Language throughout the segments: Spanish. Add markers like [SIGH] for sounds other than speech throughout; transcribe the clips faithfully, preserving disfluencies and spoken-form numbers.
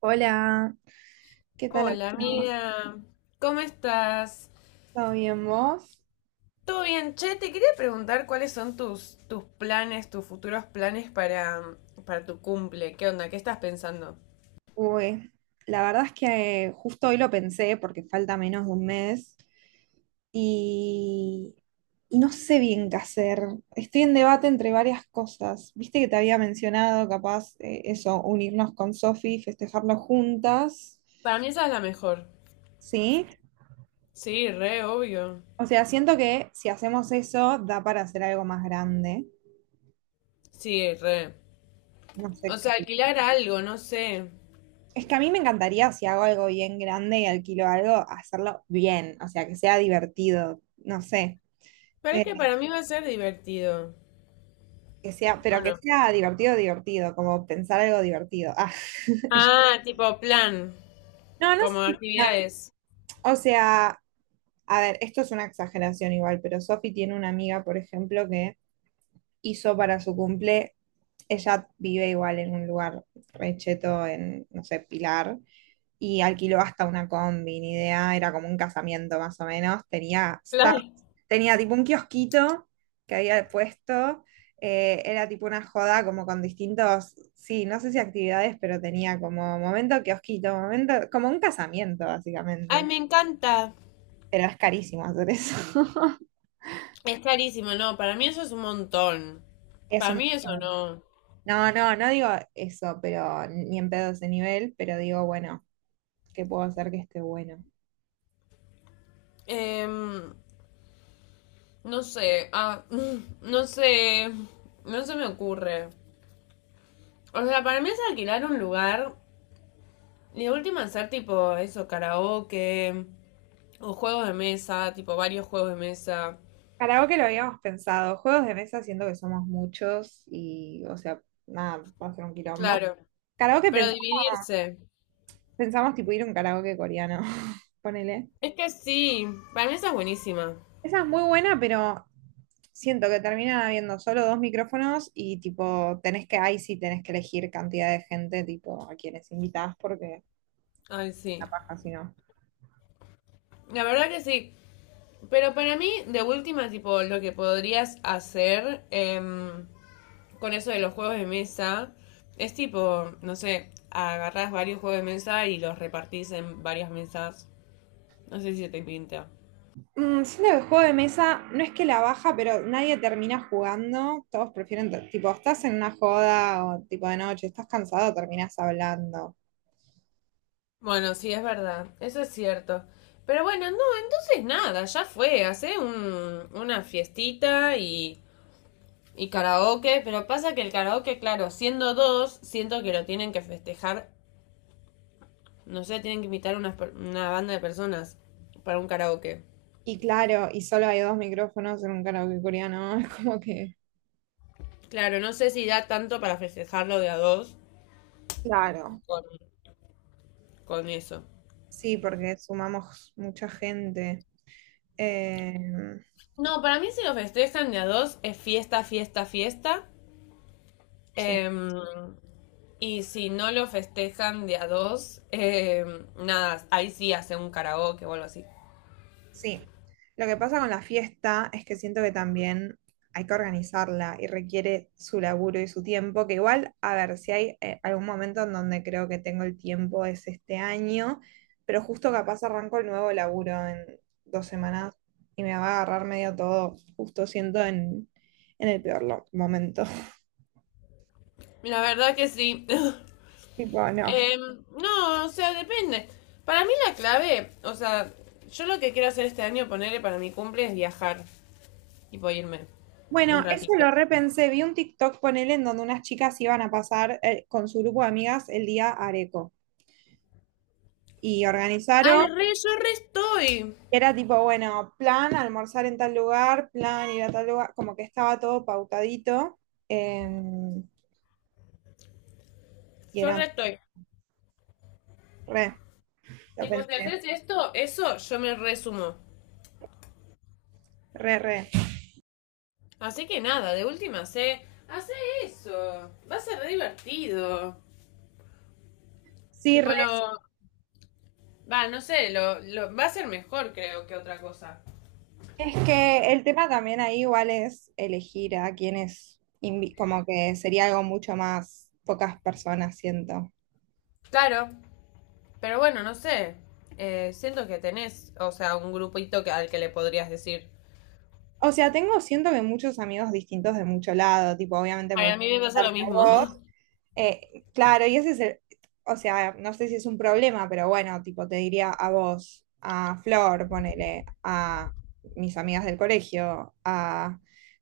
Hola, ¿qué tal? Hola ¿Amigo? amiga, ¿cómo estás? ¿Todo bien vos? ¿Todo bien? Che, te quería preguntar cuáles son tus, tus planes, tus futuros planes para, para tu cumple. ¿Qué onda? ¿Qué estás pensando? Uy, la verdad es que eh, justo hoy lo pensé porque falta menos de un mes y, y no sé bien qué hacer. Estoy en debate entre varias cosas. Viste que te había mencionado, capaz, eh, eso, unirnos con Sofi, festejarlo juntas. Para mí esa es la mejor. ¿Sí? Sí, re, obvio. O sea, siento que si hacemos eso da para hacer algo más grande. Sí, re. No O sé sea, qué. alquilar algo, no sé. Es que a mí me encantaría, si hago algo bien grande y alquilo algo, hacerlo bien, o sea, que sea divertido, no sé, Pero es eh, que para mí va a ser divertido. que sea, ¿O pero que no? sea divertido, divertido, como pensar algo divertido. Ah, [LAUGHS] Ah, tipo plan, no, no sé como si- no, actividades. o sea, a ver, esto es una exageración igual, pero Sofi tiene una amiga, por ejemplo, que hizo para su cumple, ella vive igual en un lugar recheto en, no sé, Pilar, y alquiló hasta una combi, ni idea, era como un casamiento más o menos, tenía sta- Claro. tenía tipo un kiosquito que había puesto, eh, era tipo una joda como con distintos, sí, no sé si actividades, pero tenía como momento kiosquito, momento, como un casamiento Ay, básicamente, me encanta. pero es carísimo hacer eso. [LAUGHS] Es carísimo, no, para mí eso es un montón. Para Eso, mí eso no. no, no, no digo eso, pero ni en pedo ese nivel, pero digo, bueno, ¿qué puedo hacer que esté bueno? Em, no sé, ah, [LAUGHS] mm, no sé, no se me ocurre. O sea, para mí es alquilar un lugar y de última hacer tipo eso, karaoke o juegos de mesa, tipo varios juegos de mesa. Karaoke lo habíamos pensado, juegos de mesa siento que somos muchos y, o sea, nada, va a ser un quilombo. Claro, Karaoke pero pens- dividirse. pensamos tipo ir a un karaoke coreano, [LAUGHS] ponele. Es que sí, para mí esa es buenísima. Esa es muy buena, pero siento que terminan habiendo solo dos micrófonos y tipo, tenés que, ahí sí tenés que elegir cantidad de gente, tipo, a quienes invitás porque Ay, la sí. paja si no. La verdad que sí. Pero para mí, de última, tipo, lo que podrías hacer, em, con eso de los juegos de mesa, es tipo, no sé, agarrás varios juegos de mesa y los repartís en varias mesas. No sé si se te pinta. Mm, siento que el juego de mesa no es que la baja, pero nadie termina jugando. Todos prefieren, t- tipo, estás en una joda o tipo de noche, estás cansado, terminas hablando. Bueno, sí, es verdad, eso es cierto. Pero bueno, no, entonces nada, ya fue, hace un- una fiestita y, y karaoke, pero pasa que el karaoke, claro, siendo dos, siento que lo tienen que festejar, no sé, tienen que invitar unas una banda de personas para un karaoke. Y claro, y solo hay dos micrófonos en un karaoke coreano, [LAUGHS] es como que. Claro, no sé si da tanto para festejarlo de a dos Claro, con, con eso. sí, porque sumamos mucha gente. Eh, No, para mí si lo festejan de a dos es fiesta, fiesta, fiesta. sí. Em, y si no lo festejan de a dos, em, nada, ahí sí hace un karaoke o algo así. Sí, lo que pasa con la fiesta es que siento que también hay que organizarla y requiere su laburo y su tiempo, que igual, a ver, si hay eh, algún momento en donde creo que tengo el tiempo es este año, pero justo capaz arranco el nuevo laburo en dos semanas y me va a agarrar medio todo, justo siento en, en el peor lo- momento. [LAUGHS] La verdad que sí. [LAUGHS] Tipo, no. Em, no, o sea, depende. Para mí la clave, o sea, yo lo que quiero hacer este año, ponerle para mi cumple, es viajar. Tipo, irme un Bueno, eso ratito. lo repensé, vi un TikTok, ponele, en donde unas chicas iban a pasar eh, con su grupo de amigas el día Areco y organizaron. Ay, re, yo re estoy. Era tipo, bueno, plan almorzar en tal lugar, plan ir a tal lugar, como que estaba todo pautadito. eh, y Yo re era estoy. re, lo Tipo, si pensé, haces esto, eso, yo me resumo. re, re. Así que nada, de última sé. Hace eso. Va a ser re divertido. Sí, Tipo re. lo. Va, no sé, lo, lo- va a ser mejor creo que otra cosa. Es que el tema también ahí igual es elegir a quienes, invi- como que sería algo mucho más pocas personas, siento. Claro, pero bueno, no sé. Eh, siento que tenés, o sea, un grupito que, al que le podrías decir. O sea, tengo, siento que muchos amigos distintos de mucho lado, tipo, obviamente me Ay, a gusta mí me pasa estar lo con mismo. vos. [LAUGHS] Eh, claro, y ese es el, o sea, no sé si es un problema, pero bueno, tipo, te diría a vos, a Flor, ponele, a mis amigas del colegio, a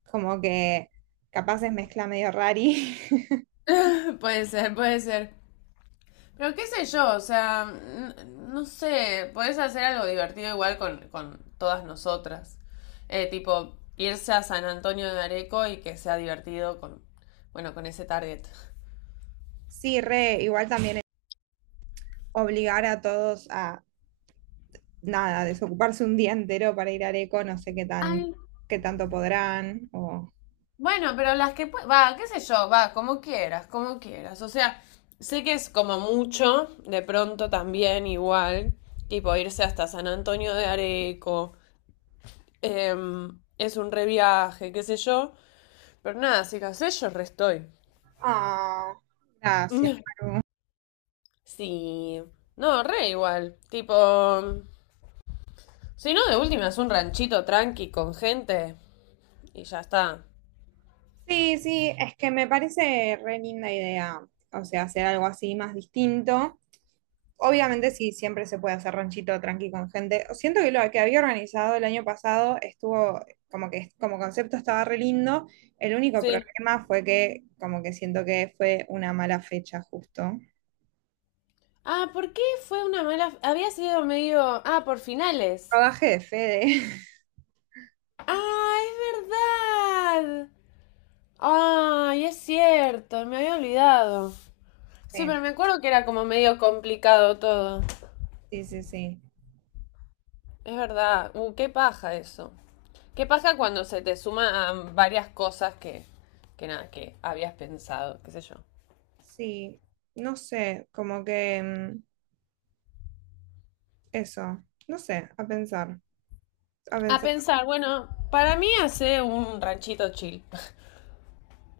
como que capaz es mezcla medio rari. [LAUGHS] Puede ser, puede ser. Pero qué sé yo, o sea, n- no sé, podés hacer algo divertido igual con, con todas nosotras. Eh, tipo, irse a San Antonio de Areco y que sea divertido con, bueno, con ese target. Sí, re, igual también es obligar a todos a nada, desocuparse un día entero para ir al eco no sé qué tan, Ay, qué tanto podrán. O... bueno, pero las que, pue- va, qué sé yo, va, como quieras, como quieras. O sea, sé que es como mucho, de pronto también igual, tipo irse hasta San Antonio de Areco, em, es un reviaje, qué sé yo, pero nada, si qué sé yo, restoy. Ah, gracias. [LAUGHS] Sí. No, re igual. Tipo, si no, de última es un ranchito tranqui con gente y ya está. Sí, sí, es que me parece re linda idea, o sea, hacer algo así más distinto. Obviamente sí, siempre se puede hacer ranchito tranqui con gente. Siento que lo que había organizado el año pasado estuvo, como que como concepto estaba re lindo. El único Sí. problema fue que, como que siento que fue una mala fecha justo. Ah, ¿por qué fue una mala? Había sido medio. Ah, por finales. Rodaje de Fede. [LAUGHS] Ah, es verdad. Ay, es cierto, me había olvidado. Sí, Sí, pero me acuerdo que era como medio complicado todo. sí, sí, sí. Es verdad. Uh, qué paja eso. Qué paja cuando se te suman varias cosas que, que nada, que habías pensado, qué sé yo. Sí, no sé, como que mm, eso, no sé, a pensar, a A pensar. pensar, bueno, para mí hace un ranchito chill.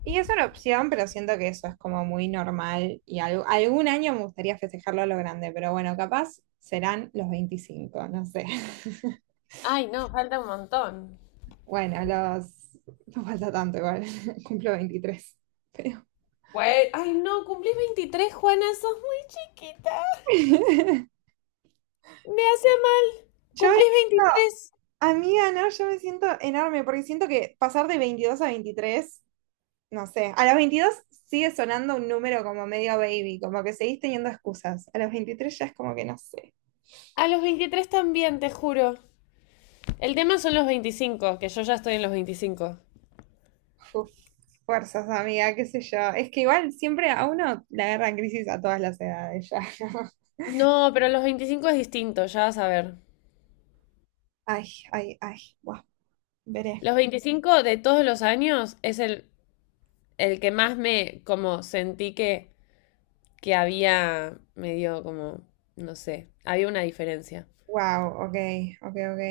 Y es una opción, pero siento que eso es como muy normal y al- algún año me gustaría festejarlo a lo grande, pero bueno, capaz serán los veinticinco no sé. [LAUGHS] Ay, no, falta un montón. Bueno, los... No falta tanto igual, [LAUGHS] cumplo veintitrés. Pero... Güey, ay, no, cumplís veintitrés, Juana, sos muy chiquita. [LAUGHS] Me hace mal. Yo me Cumplís siento, veintitrés. amiga, no, yo me siento enorme porque siento que pasar de veintidós a veintitrés no sé, a los veintidós sigue sonando un número como medio baby, como que seguís teniendo excusas. A los veintitrés ya es como que no sé. A los veintitrés también, te juro. El tema son los veinticinco, que yo ya estoy en los veinticinco. Uf, fuerzas, amiga, qué sé yo. Es que igual siempre a uno la agarran crisis a todas las edades ya. ¿No? [LAUGHS] No, pero los veinticinco es distinto, ya vas a ver. Ay, ay, ay, wow, veré. Los veinticinco de todos los años es el, el que más me como sentí que que había medio como, no sé, había una diferencia. Wow, ok, ok, ok.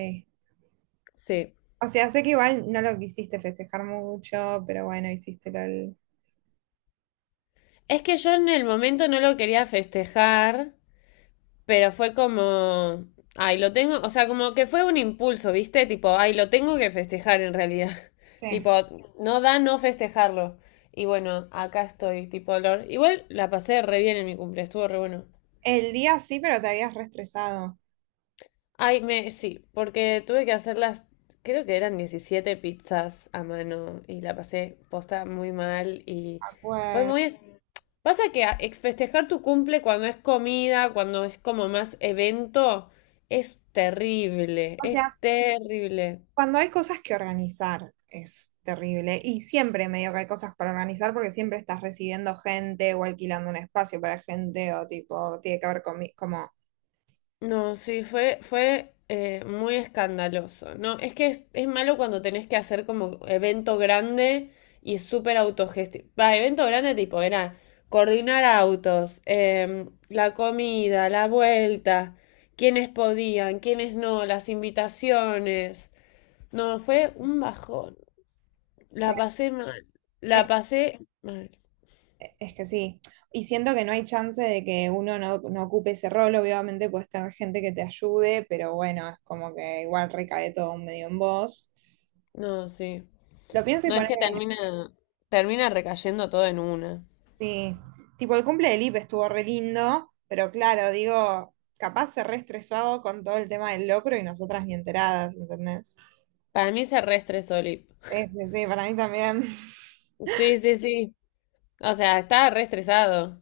Sí. O sea, sé que igual no lo quisiste festejar mucho, pero bueno, hiciste lo del- Es que yo en el momento no lo quería festejar, pero fue como, ay, lo tengo, o sea, como que fue un impulso, ¿viste? Tipo, ay, lo tengo que festejar en realidad. [LAUGHS] Sí. Tipo, no da no festejarlo. Y bueno, acá estoy, tipo, lo- igual la pasé re bien en mi cumple, estuvo re bueno. El día sí, pero te habías reestresado. Ay, me, sí, porque tuve que hacer las, creo que eran diecisiete pizzas a mano y la pasé posta muy mal y De fue acuerdo. muy. Pasa que a- ex- festejar tu cumple cuando es comida, cuando es como más evento, es terrible, O es sea, terrible. cuando hay cosas que organizar es terrible y siempre medio que hay cosas para organizar porque siempre estás recibiendo gente o alquilando un espacio para gente o tipo, tiene que ver con mi- como... No, sí, fue, fue eh, muy escandaloso. No, es que es, es malo cuando tenés que hacer como evento grande y súper autogestivo. Va, evento grande tipo era coordinar autos, em, la comida, la vuelta, quiénes podían, quiénes no, las invitaciones. No, fue un bajón. La re- pasé mal. Es, La pasé mal. es que sí, y siento que no hay chance de que uno no, no ocupe ese rol, obviamente puedes tener gente que te ayude, pero bueno, es como que igual recae todo medio en vos. No, sí. Lo pienso y No, es que termina, termina recayendo todo en una. sí, tipo el cumple de Lip estuvo re lindo, pero claro, digo, capaz se re estresó con todo el tema del locro y nosotras ni enteradas, ¿entendés? Para mí se reestresó. Sí, sí, sí, para mí también. [LAUGHS] Sí, sí, sí. O sea, estaba re estresado.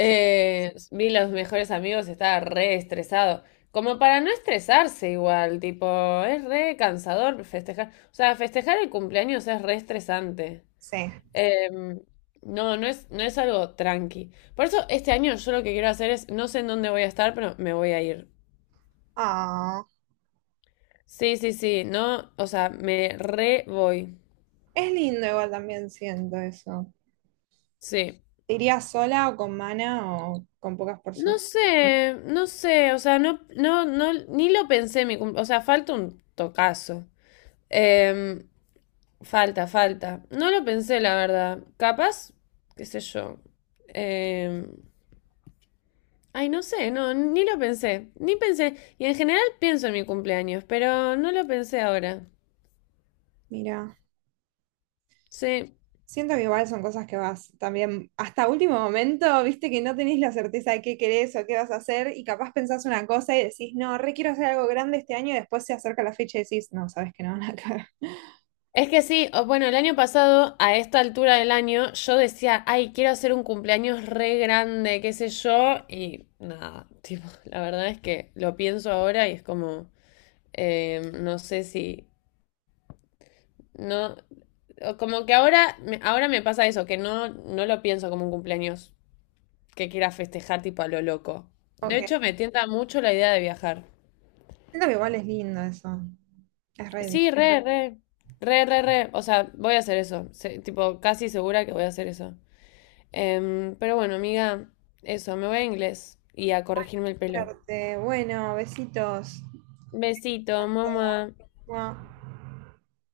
Sí. vi los mejores amigos, estaba re estresado. Como para no estresarse igual, tipo, es re cansador festejar. O sea, festejar el cumpleaños es re estresante. Sí. Em, no, no es, no es algo tranqui. Por eso este año yo lo que quiero hacer es, no sé en dónde voy a estar, pero me voy a ir. Ah, Sí, sí, sí, no, o sea, me re voy. es lindo igual también siento eso. Sí. ¿Te irías sola o con Mana o con pocas No personas? sé, no sé, o sea, no, no, no, ni lo pensé mi cum- o sea, falta un tocazo. Em, falta, falta. No lo pensé, la verdad. Capaz, qué sé yo. Em, ay, no sé, no, ni lo pensé, ni pensé. Y en general pienso en mi cumpleaños, pero no lo pensé ahora. Mira. Sí. Siento que igual son cosas que vas también hasta último momento, viste que no tenés la certeza de qué querés o qué vas a hacer y capaz pensás una cosa y decís, no, re quiero hacer algo grande este año y después se acerca la fecha y decís, no, sabes que no, [LAUGHS] nada que ver". Es que sí, o- bueno, el año pasado, a esta altura del año, yo decía, ay, quiero hacer un cumpleaños re grande, qué sé yo, y nada, tipo, [LAUGHS] la verdad es que lo pienso ahora y es como, eh, no sé si, no, o como que ahora, me- ahora me pasa eso, que no, no lo pienso como un cumpleaños que quiera festejar tipo a lo loco. De Ok, hecho, me tienta mucho la idea de viajar. siento que igual es lindo eso, es re lindo. Sí, re, re, re, re, re, o sea, voy a hacer eso, se- tipo, casi segura que voy a hacer eso. Em, pero bueno, amiga, eso, me voy a inglés y a corregirme el pelo. Suerte. Bueno, besitos. Besito, Hasta mamá. luego. Mua.